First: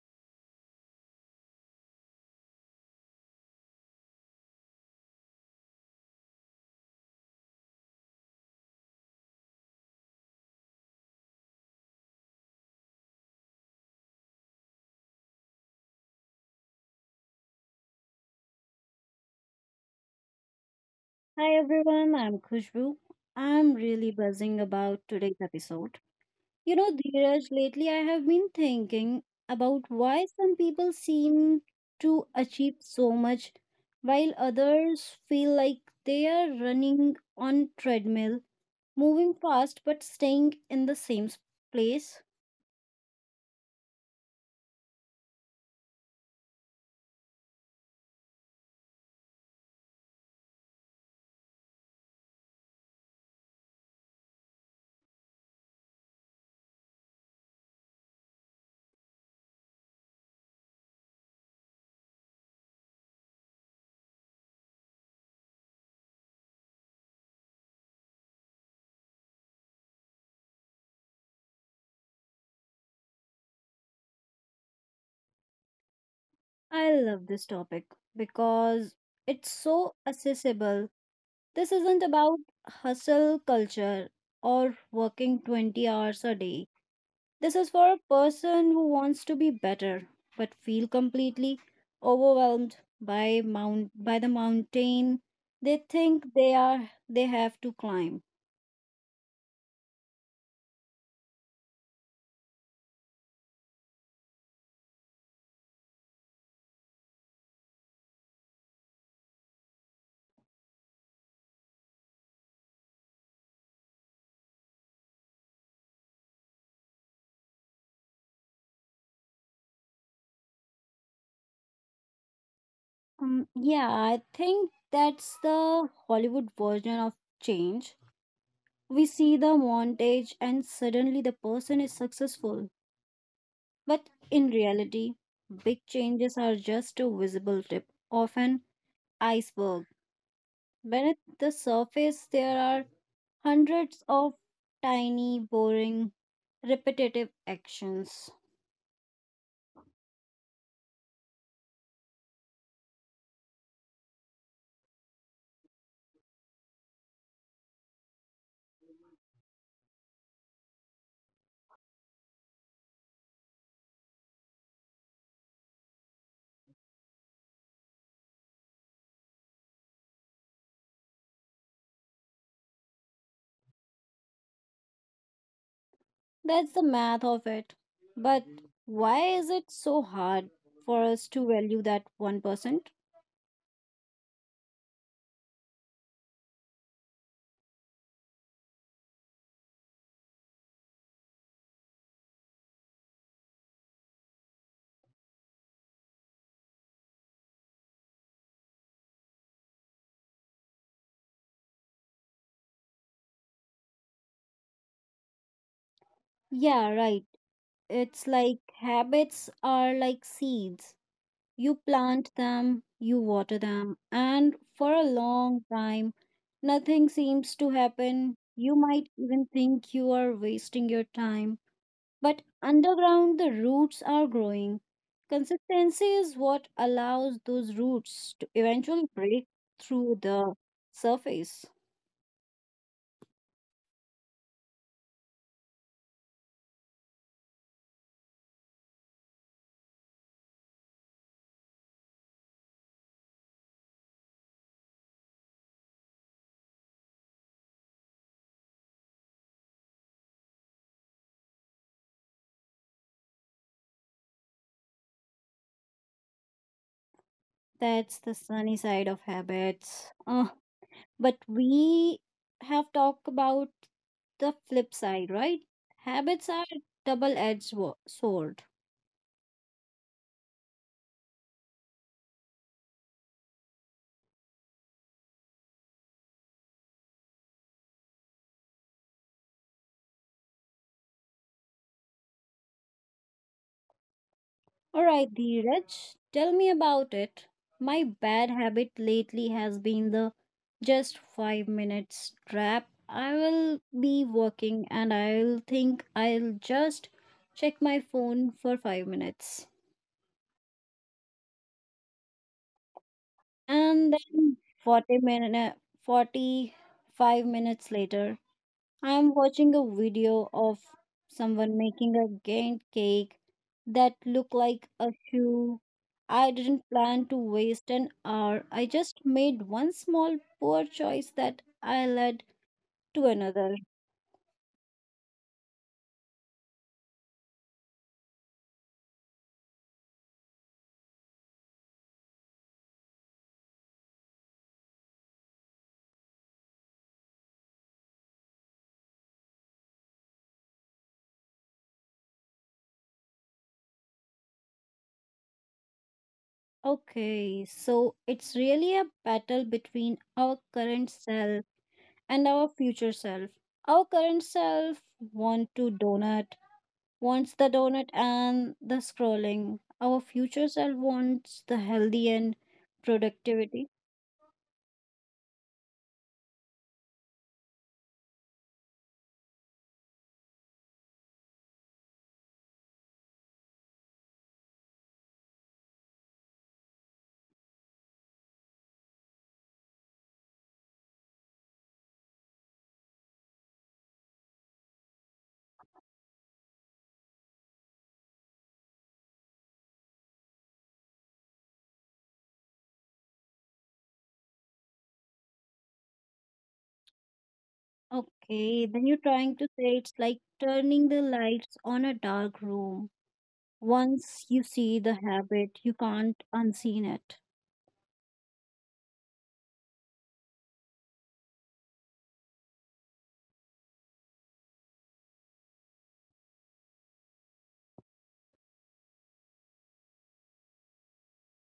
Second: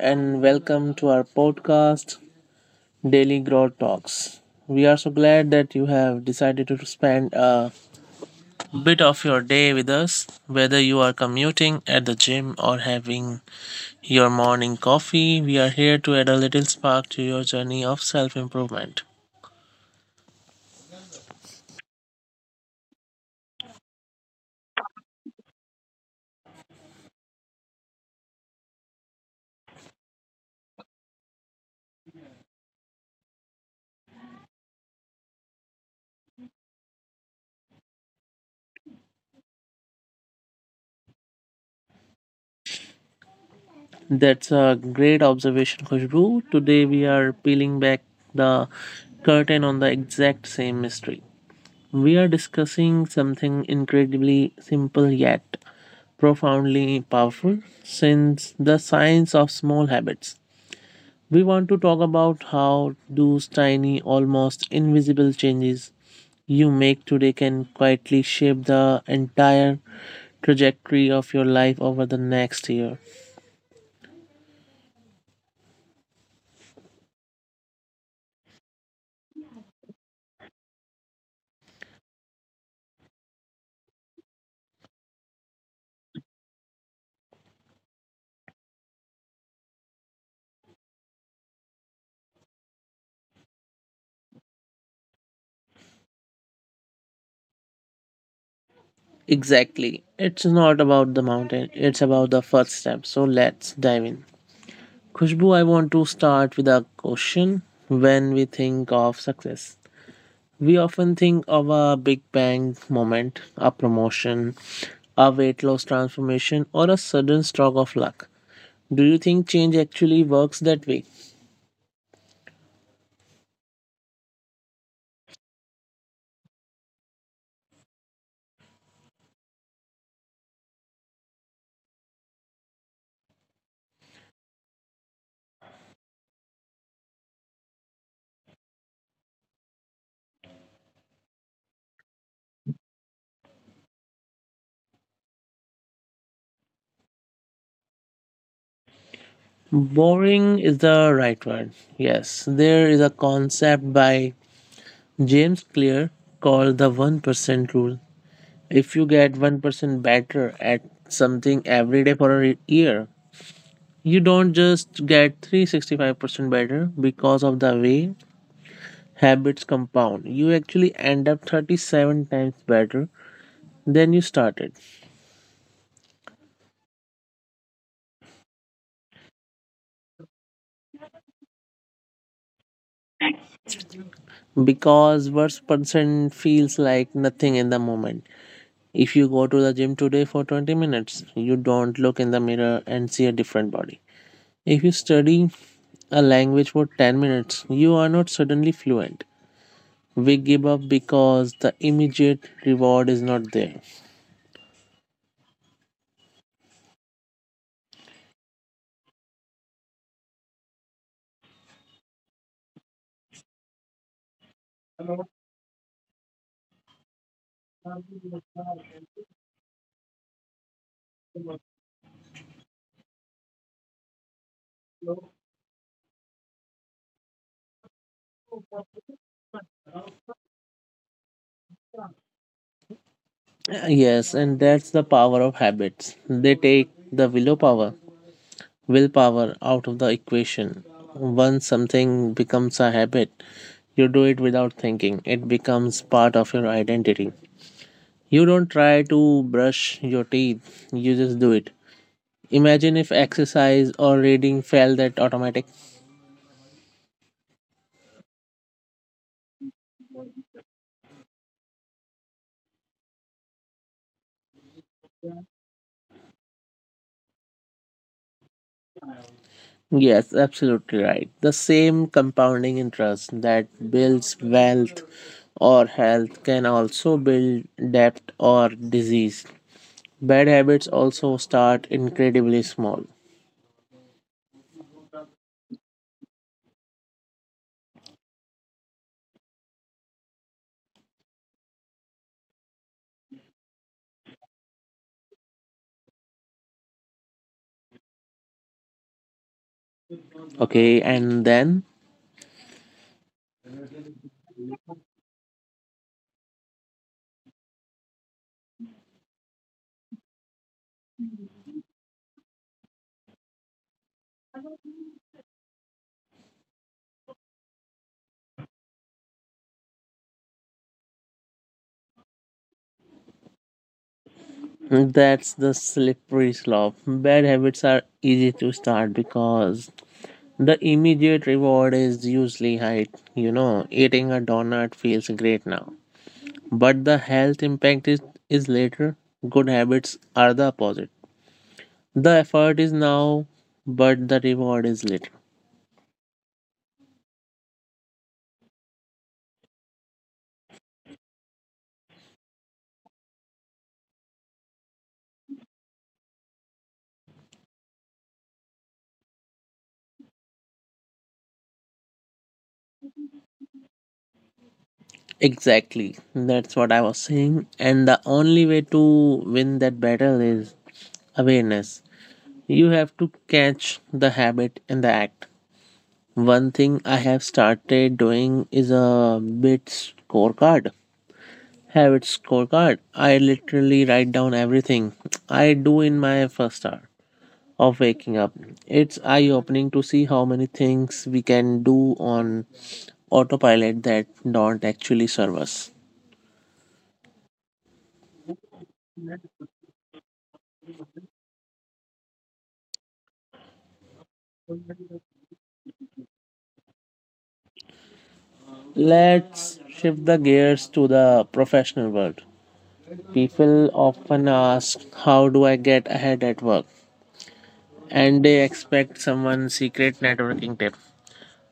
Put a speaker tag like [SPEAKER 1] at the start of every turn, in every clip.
[SPEAKER 1] and welcome to our podcast, Daily Growth Talks. We are so glad that you have decided to spend a bit of your day with us. Whether you are commuting at the gym or having your morning coffee, we are here to add a little spark to your journey of self improvement.
[SPEAKER 2] Hi everyone, I'm Khushbu. I'm really buzzing about today's episode. You know, Dheeraj, lately I have been thinking about why some people seem to achieve so much while others feel like they are running on treadmill, moving fast but staying in the same place.
[SPEAKER 1] That's a great observation, Khushbu. Today, we are peeling back the curtain on the exact same mystery. We are discussing something incredibly simple yet profoundly powerful since the science of small habits. We want to talk about how those tiny, almost invisible changes you make today can quietly shape the entire trajectory of your life over the next year.
[SPEAKER 2] I love this topic because it's so accessible. This isn't about hustle culture or working 20 hours a day. This is for a person who wants to be better but feel completely overwhelmed by the mountain they think they have to climb.
[SPEAKER 1] Exactly. It's not about the mountain, it's about the first step. So let's dive in. Khushbu, I want to start with a question. When we think of success, we often think of a big bang moment, a promotion, a weight loss transformation, or a sudden stroke of luck. Do you think change actually works that way?
[SPEAKER 2] Yeah, I think that's the Hollywood version of change. We see the montage and suddenly the person is successful. But in reality, big changes are just a visible tip of an iceberg. Beneath the surface, there are hundreds of tiny, boring, repetitive actions.
[SPEAKER 1] Boring is the right word. Yes, there is a concept by James Clear called the 1% rule. If you get 1% better at something every day for year, you don't just get 365% better because of the way habits compound. You actually end up 37 times better than you started
[SPEAKER 2] That's the math of it. But why is it so hard for us to value that 1%?
[SPEAKER 1] because worst percent feels like nothing in the moment. If you go to the gym today for 20 minutes, you don't look in the mirror and see a different body. If you study a language for 10 minutes, you are not suddenly fluent. We give up because the immediate reward is not there.
[SPEAKER 2] Yeah, right. It's like habits are like seeds. You plant them, you water them, and for a long time, nothing seems to happen. You might even think you are wasting your time. But underground, the roots are growing. Consistency is what allows those roots to eventually break through the surface.
[SPEAKER 1] Yes, and that's the power of habits. They take the willpower out of the equation. Once something becomes a habit, you do it without thinking. It becomes part of your identity. You don't try to brush your teeth, you just do it. Imagine if exercise or reading felt that automatic.
[SPEAKER 2] That's the sunny side of habits. But we have talked about the flip side, right? Habits are double-edged sword.
[SPEAKER 1] Yes, absolutely right. The same compounding interest that builds wealth or health can also build debt or disease. Bad habits also start incredibly small.
[SPEAKER 2] All right, Dheeraj, tell me about it. My bad habit lately has been the just 5 minutes trap. I will be working and I'll think I'll just check my phone for 5 minutes.
[SPEAKER 1] Okay, and then
[SPEAKER 2] And then 40 minutes, 45 minutes later, I am watching a video of someone making a giant cake that looked like a shoe. I didn't plan to waste an hour. I just made one small poor choice that I led to another.
[SPEAKER 1] that's the slippery slope. Bad habits are easy to start because the immediate reward is usually high. You know, eating a donut feels great now, but the health impact is later. Good habits are the opposite. The effort is now, but the reward is little.
[SPEAKER 2] Okay, so it's really a battle between our current self and our future self. Our current self want to donut wants the donut and the scrolling. Our future self wants the healthy and productivity.
[SPEAKER 1] Exactly. That's what I was saying. And the only way to win that battle is awareness. You have to catch the habit in the act. One thing I have started doing is a bit scorecard. Habit scorecard. I literally write down everything I do in my first hour of waking up. It's eye opening to see how many things we can do on autopilot that don't actually serve us.
[SPEAKER 2] Okay, then you're trying to say it's like turning the lights on a dark room. Once you see the habit, you can't unseen it.
[SPEAKER 1] Let's shift the gears to the professional world. People often ask, how do I get ahead at work? And they expect someone's secret networking tip.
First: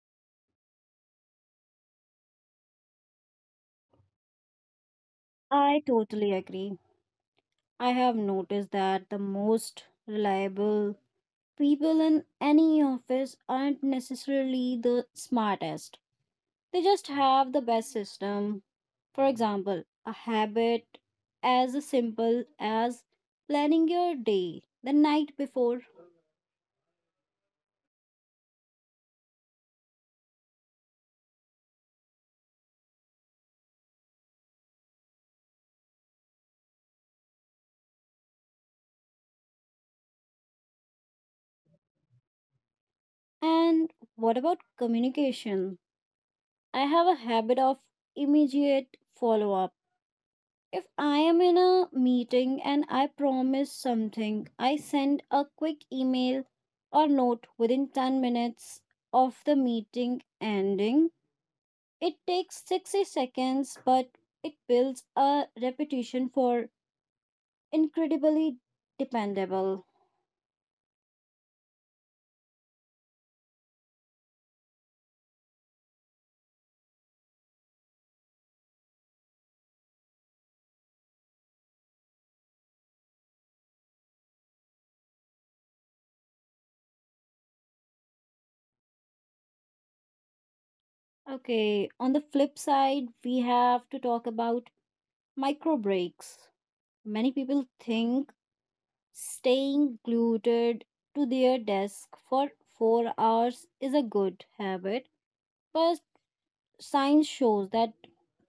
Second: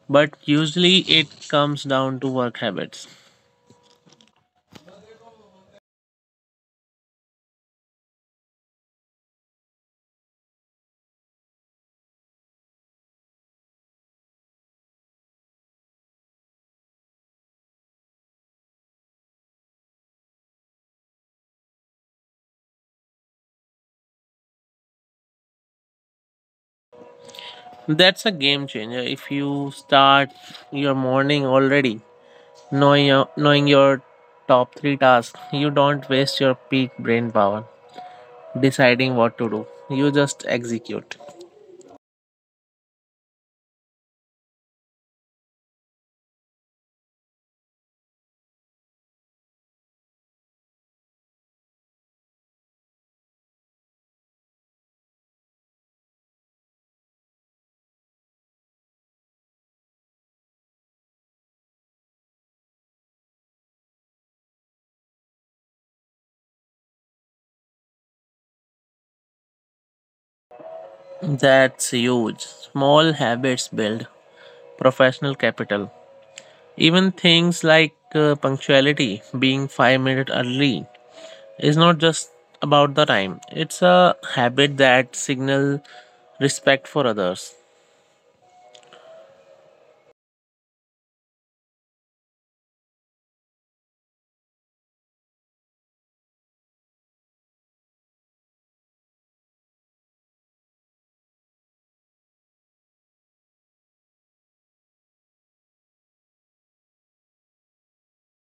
[SPEAKER 1] But usually it comes down to work habits.
[SPEAKER 2] I totally agree. I have noticed that the most reliable people in any office aren't necessarily the smartest. They just have the best system. For example, a habit as simple as planning your day the night before.
[SPEAKER 1] That's a game changer. If you start your morning already knowing your top three tasks, you don't waste your peak brain power deciding what to do. You just execute.
[SPEAKER 2] And what about communication? I have a habit of immediate follow up. If I am in a meeting and I promise something, I send a quick email or note within 10 minutes of the meeting ending. It takes 60 seconds, but it builds a reputation for incredibly dependable.
[SPEAKER 1] That's huge. Small habits build professional capital. Even things like punctuality, being 5 minutes early, is not just about the time. It's a habit that signal respect for others.
[SPEAKER 2] Okay, on the flip side, we have to talk about micro breaks. Many people think staying glued to their desk for 4 hours is a good habit, but science shows that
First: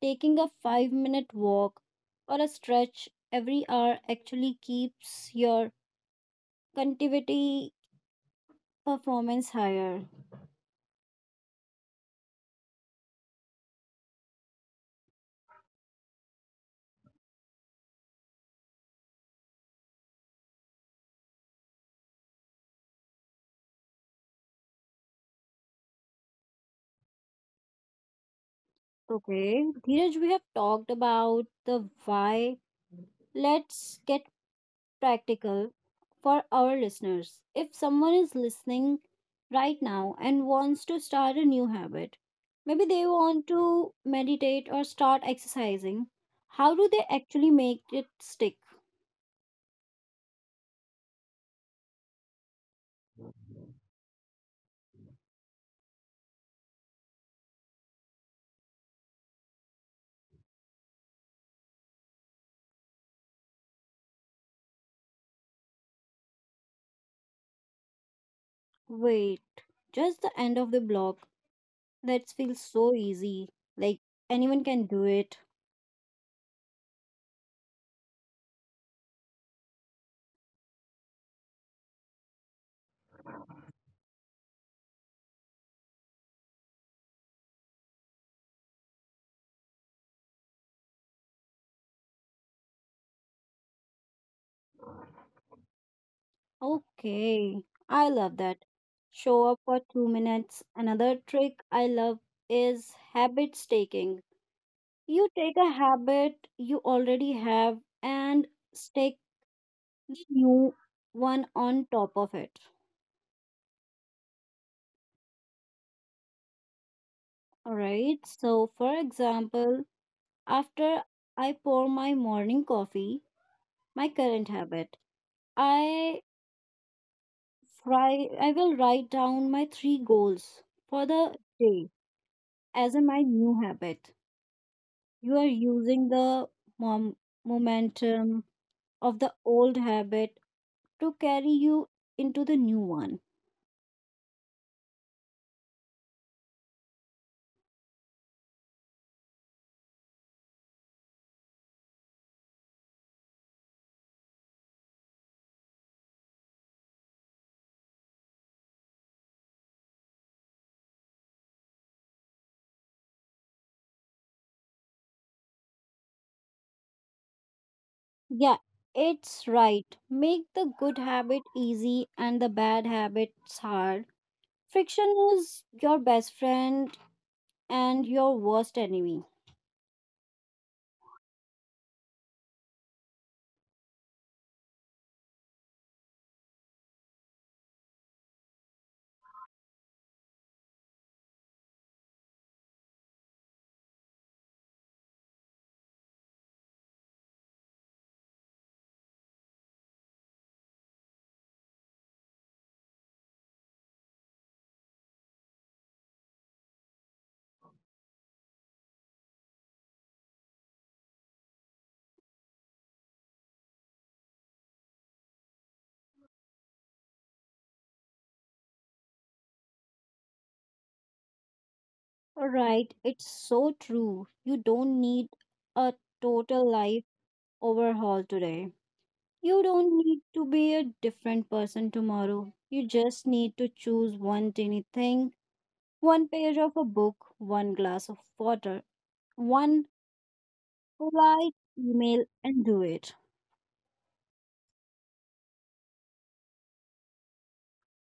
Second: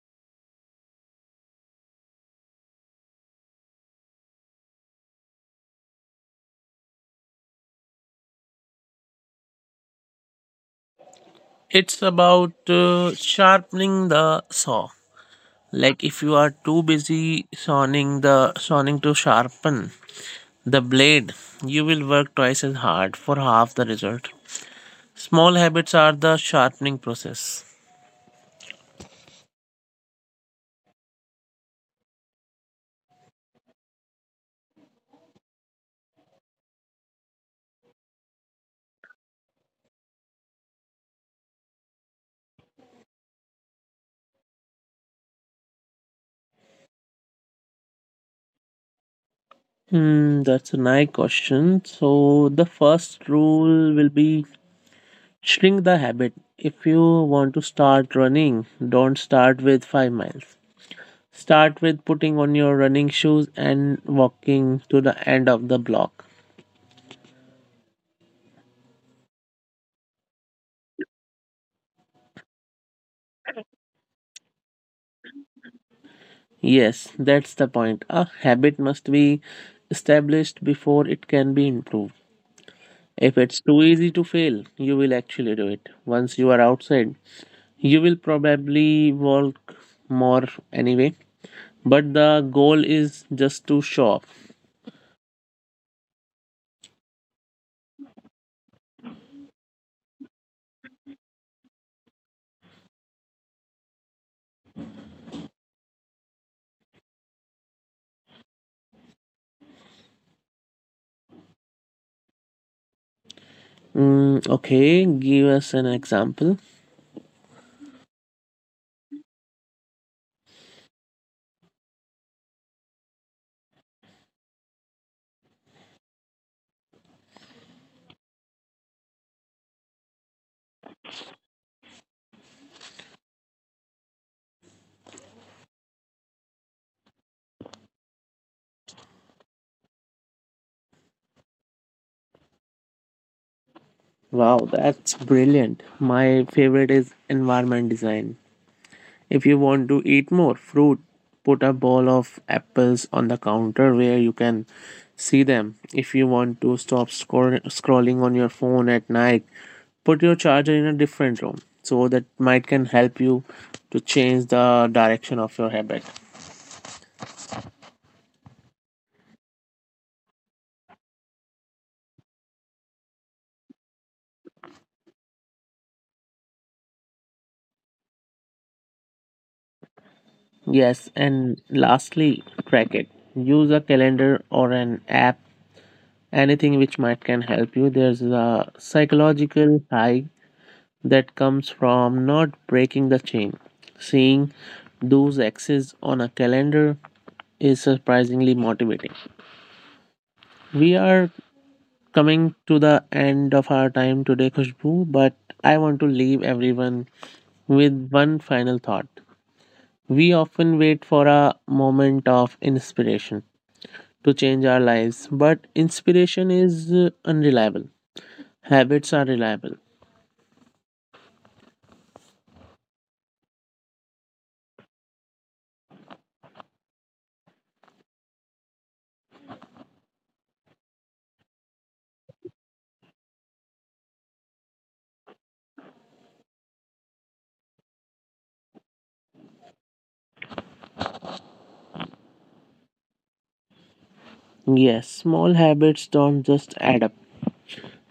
[SPEAKER 2] taking a 5-minute walk or a stretch every hour actually keeps your conductivity performance higher.
[SPEAKER 1] It's about sharpening the saw. Like if you are too busy sawing to sharpen the blade, you will work twice as hard for half the result. Small habits are the sharpening process.
[SPEAKER 2] Okay, Dheeraj, we have talked about the why. Let's get practical for our listeners. If someone is listening right now and wants to start a new habit, maybe they want to meditate or start exercising, how do they actually make it stick?
[SPEAKER 1] Hmm, that's a nice question. So the first rule will be shrink the habit. If you want to start running, don't start with 5 miles. Start with putting on your running shoes and walking to the end of the block.
[SPEAKER 2] Wait, just the end of the block. That feels so easy. Like anyone can do it.
[SPEAKER 1] Yes, that's the point. A habit must be established before it can be improved. If it's too easy to fail, you will actually do it. Once you are outside, you will probably walk more anyway, but the goal is just to show off.
[SPEAKER 2] Okay, I love that. Show up for 2 minutes. Another trick I love is habit staking. You take a habit you already have and stick the new one on top of it.
[SPEAKER 1] Mm, okay, give us an example.
[SPEAKER 2] All right. So, for example, after I pour my morning coffee, my current habit, I I will write down my 3 goals for the day as in my new habit. You are using the mom- momentum of the old habit to carry you into the new one.
[SPEAKER 1] Wow, that's brilliant. My favorite is environment design. If you want to eat more fruit, put a bowl of apples on the counter where you can see them. If you want to stop scrolling on your phone at night, put your charger in a different room. So that might can help you to change the direction of your habit.
[SPEAKER 2] Yeah, it's right. Make the good habit easy and the bad habits hard. Friction is your best friend and your worst enemy.
[SPEAKER 1] Yes, and lastly, track it. Use a calendar or an app, anything which might can help you. There's a psychological high that comes from not breaking the chain. Seeing those X's on a calendar is surprisingly motivating. We are coming to the end of our time today, Khushbu, but I want to leave everyone with one final thought. We often wait for a moment of inspiration to change our lives, but inspiration is unreliable. Habits are reliable.
[SPEAKER 2] Alright, it's so true. You don't need a total life overhaul today. You don't need to be a different person tomorrow. You just need to choose one tiny thing, one page of a book, one glass of water, one polite email, and do it.
[SPEAKER 1] Yes, small habits don't just add up,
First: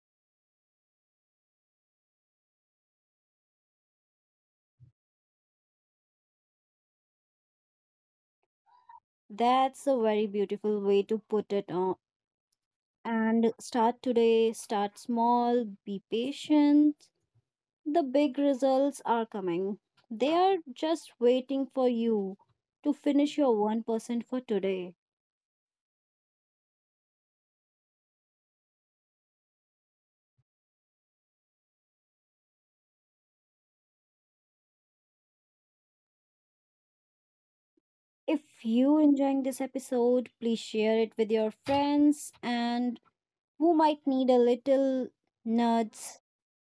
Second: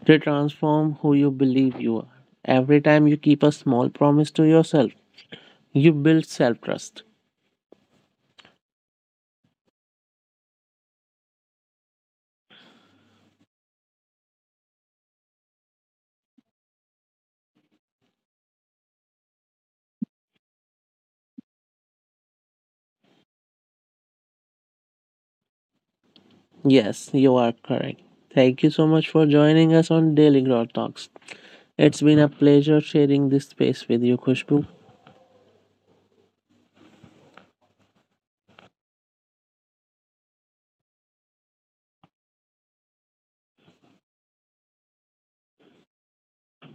[SPEAKER 1] they transform who you believe you are. Every time you keep a small promise to yourself, you build self trust.
[SPEAKER 2] That's a very beautiful way to put it on. And start today, start small, be patient. The big results are coming. They are just waiting for you to finish your 1% for today.
[SPEAKER 1] Yes, you are correct. Thank you so much for joining us on Daily Growth Talks. It's been a pleasure sharing this space with you, Khushbu.
[SPEAKER 2] If you enjoying this episode, please share it with your friends and who might need a little nudge.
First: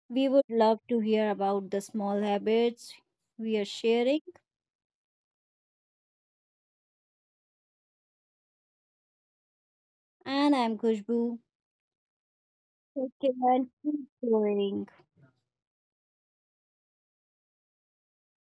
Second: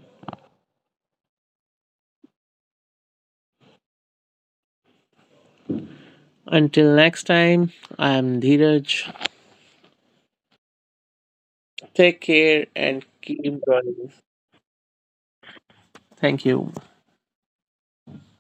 [SPEAKER 2] We would love to hear about the small habits we are sharing.
[SPEAKER 1] Until next time, I am Dheeraj.
[SPEAKER 2] And I'm Kushbu.
[SPEAKER 1] Take care and
[SPEAKER 2] Okay,
[SPEAKER 1] keep
[SPEAKER 2] and keep
[SPEAKER 1] growing.
[SPEAKER 2] going.
[SPEAKER 1] Thank you.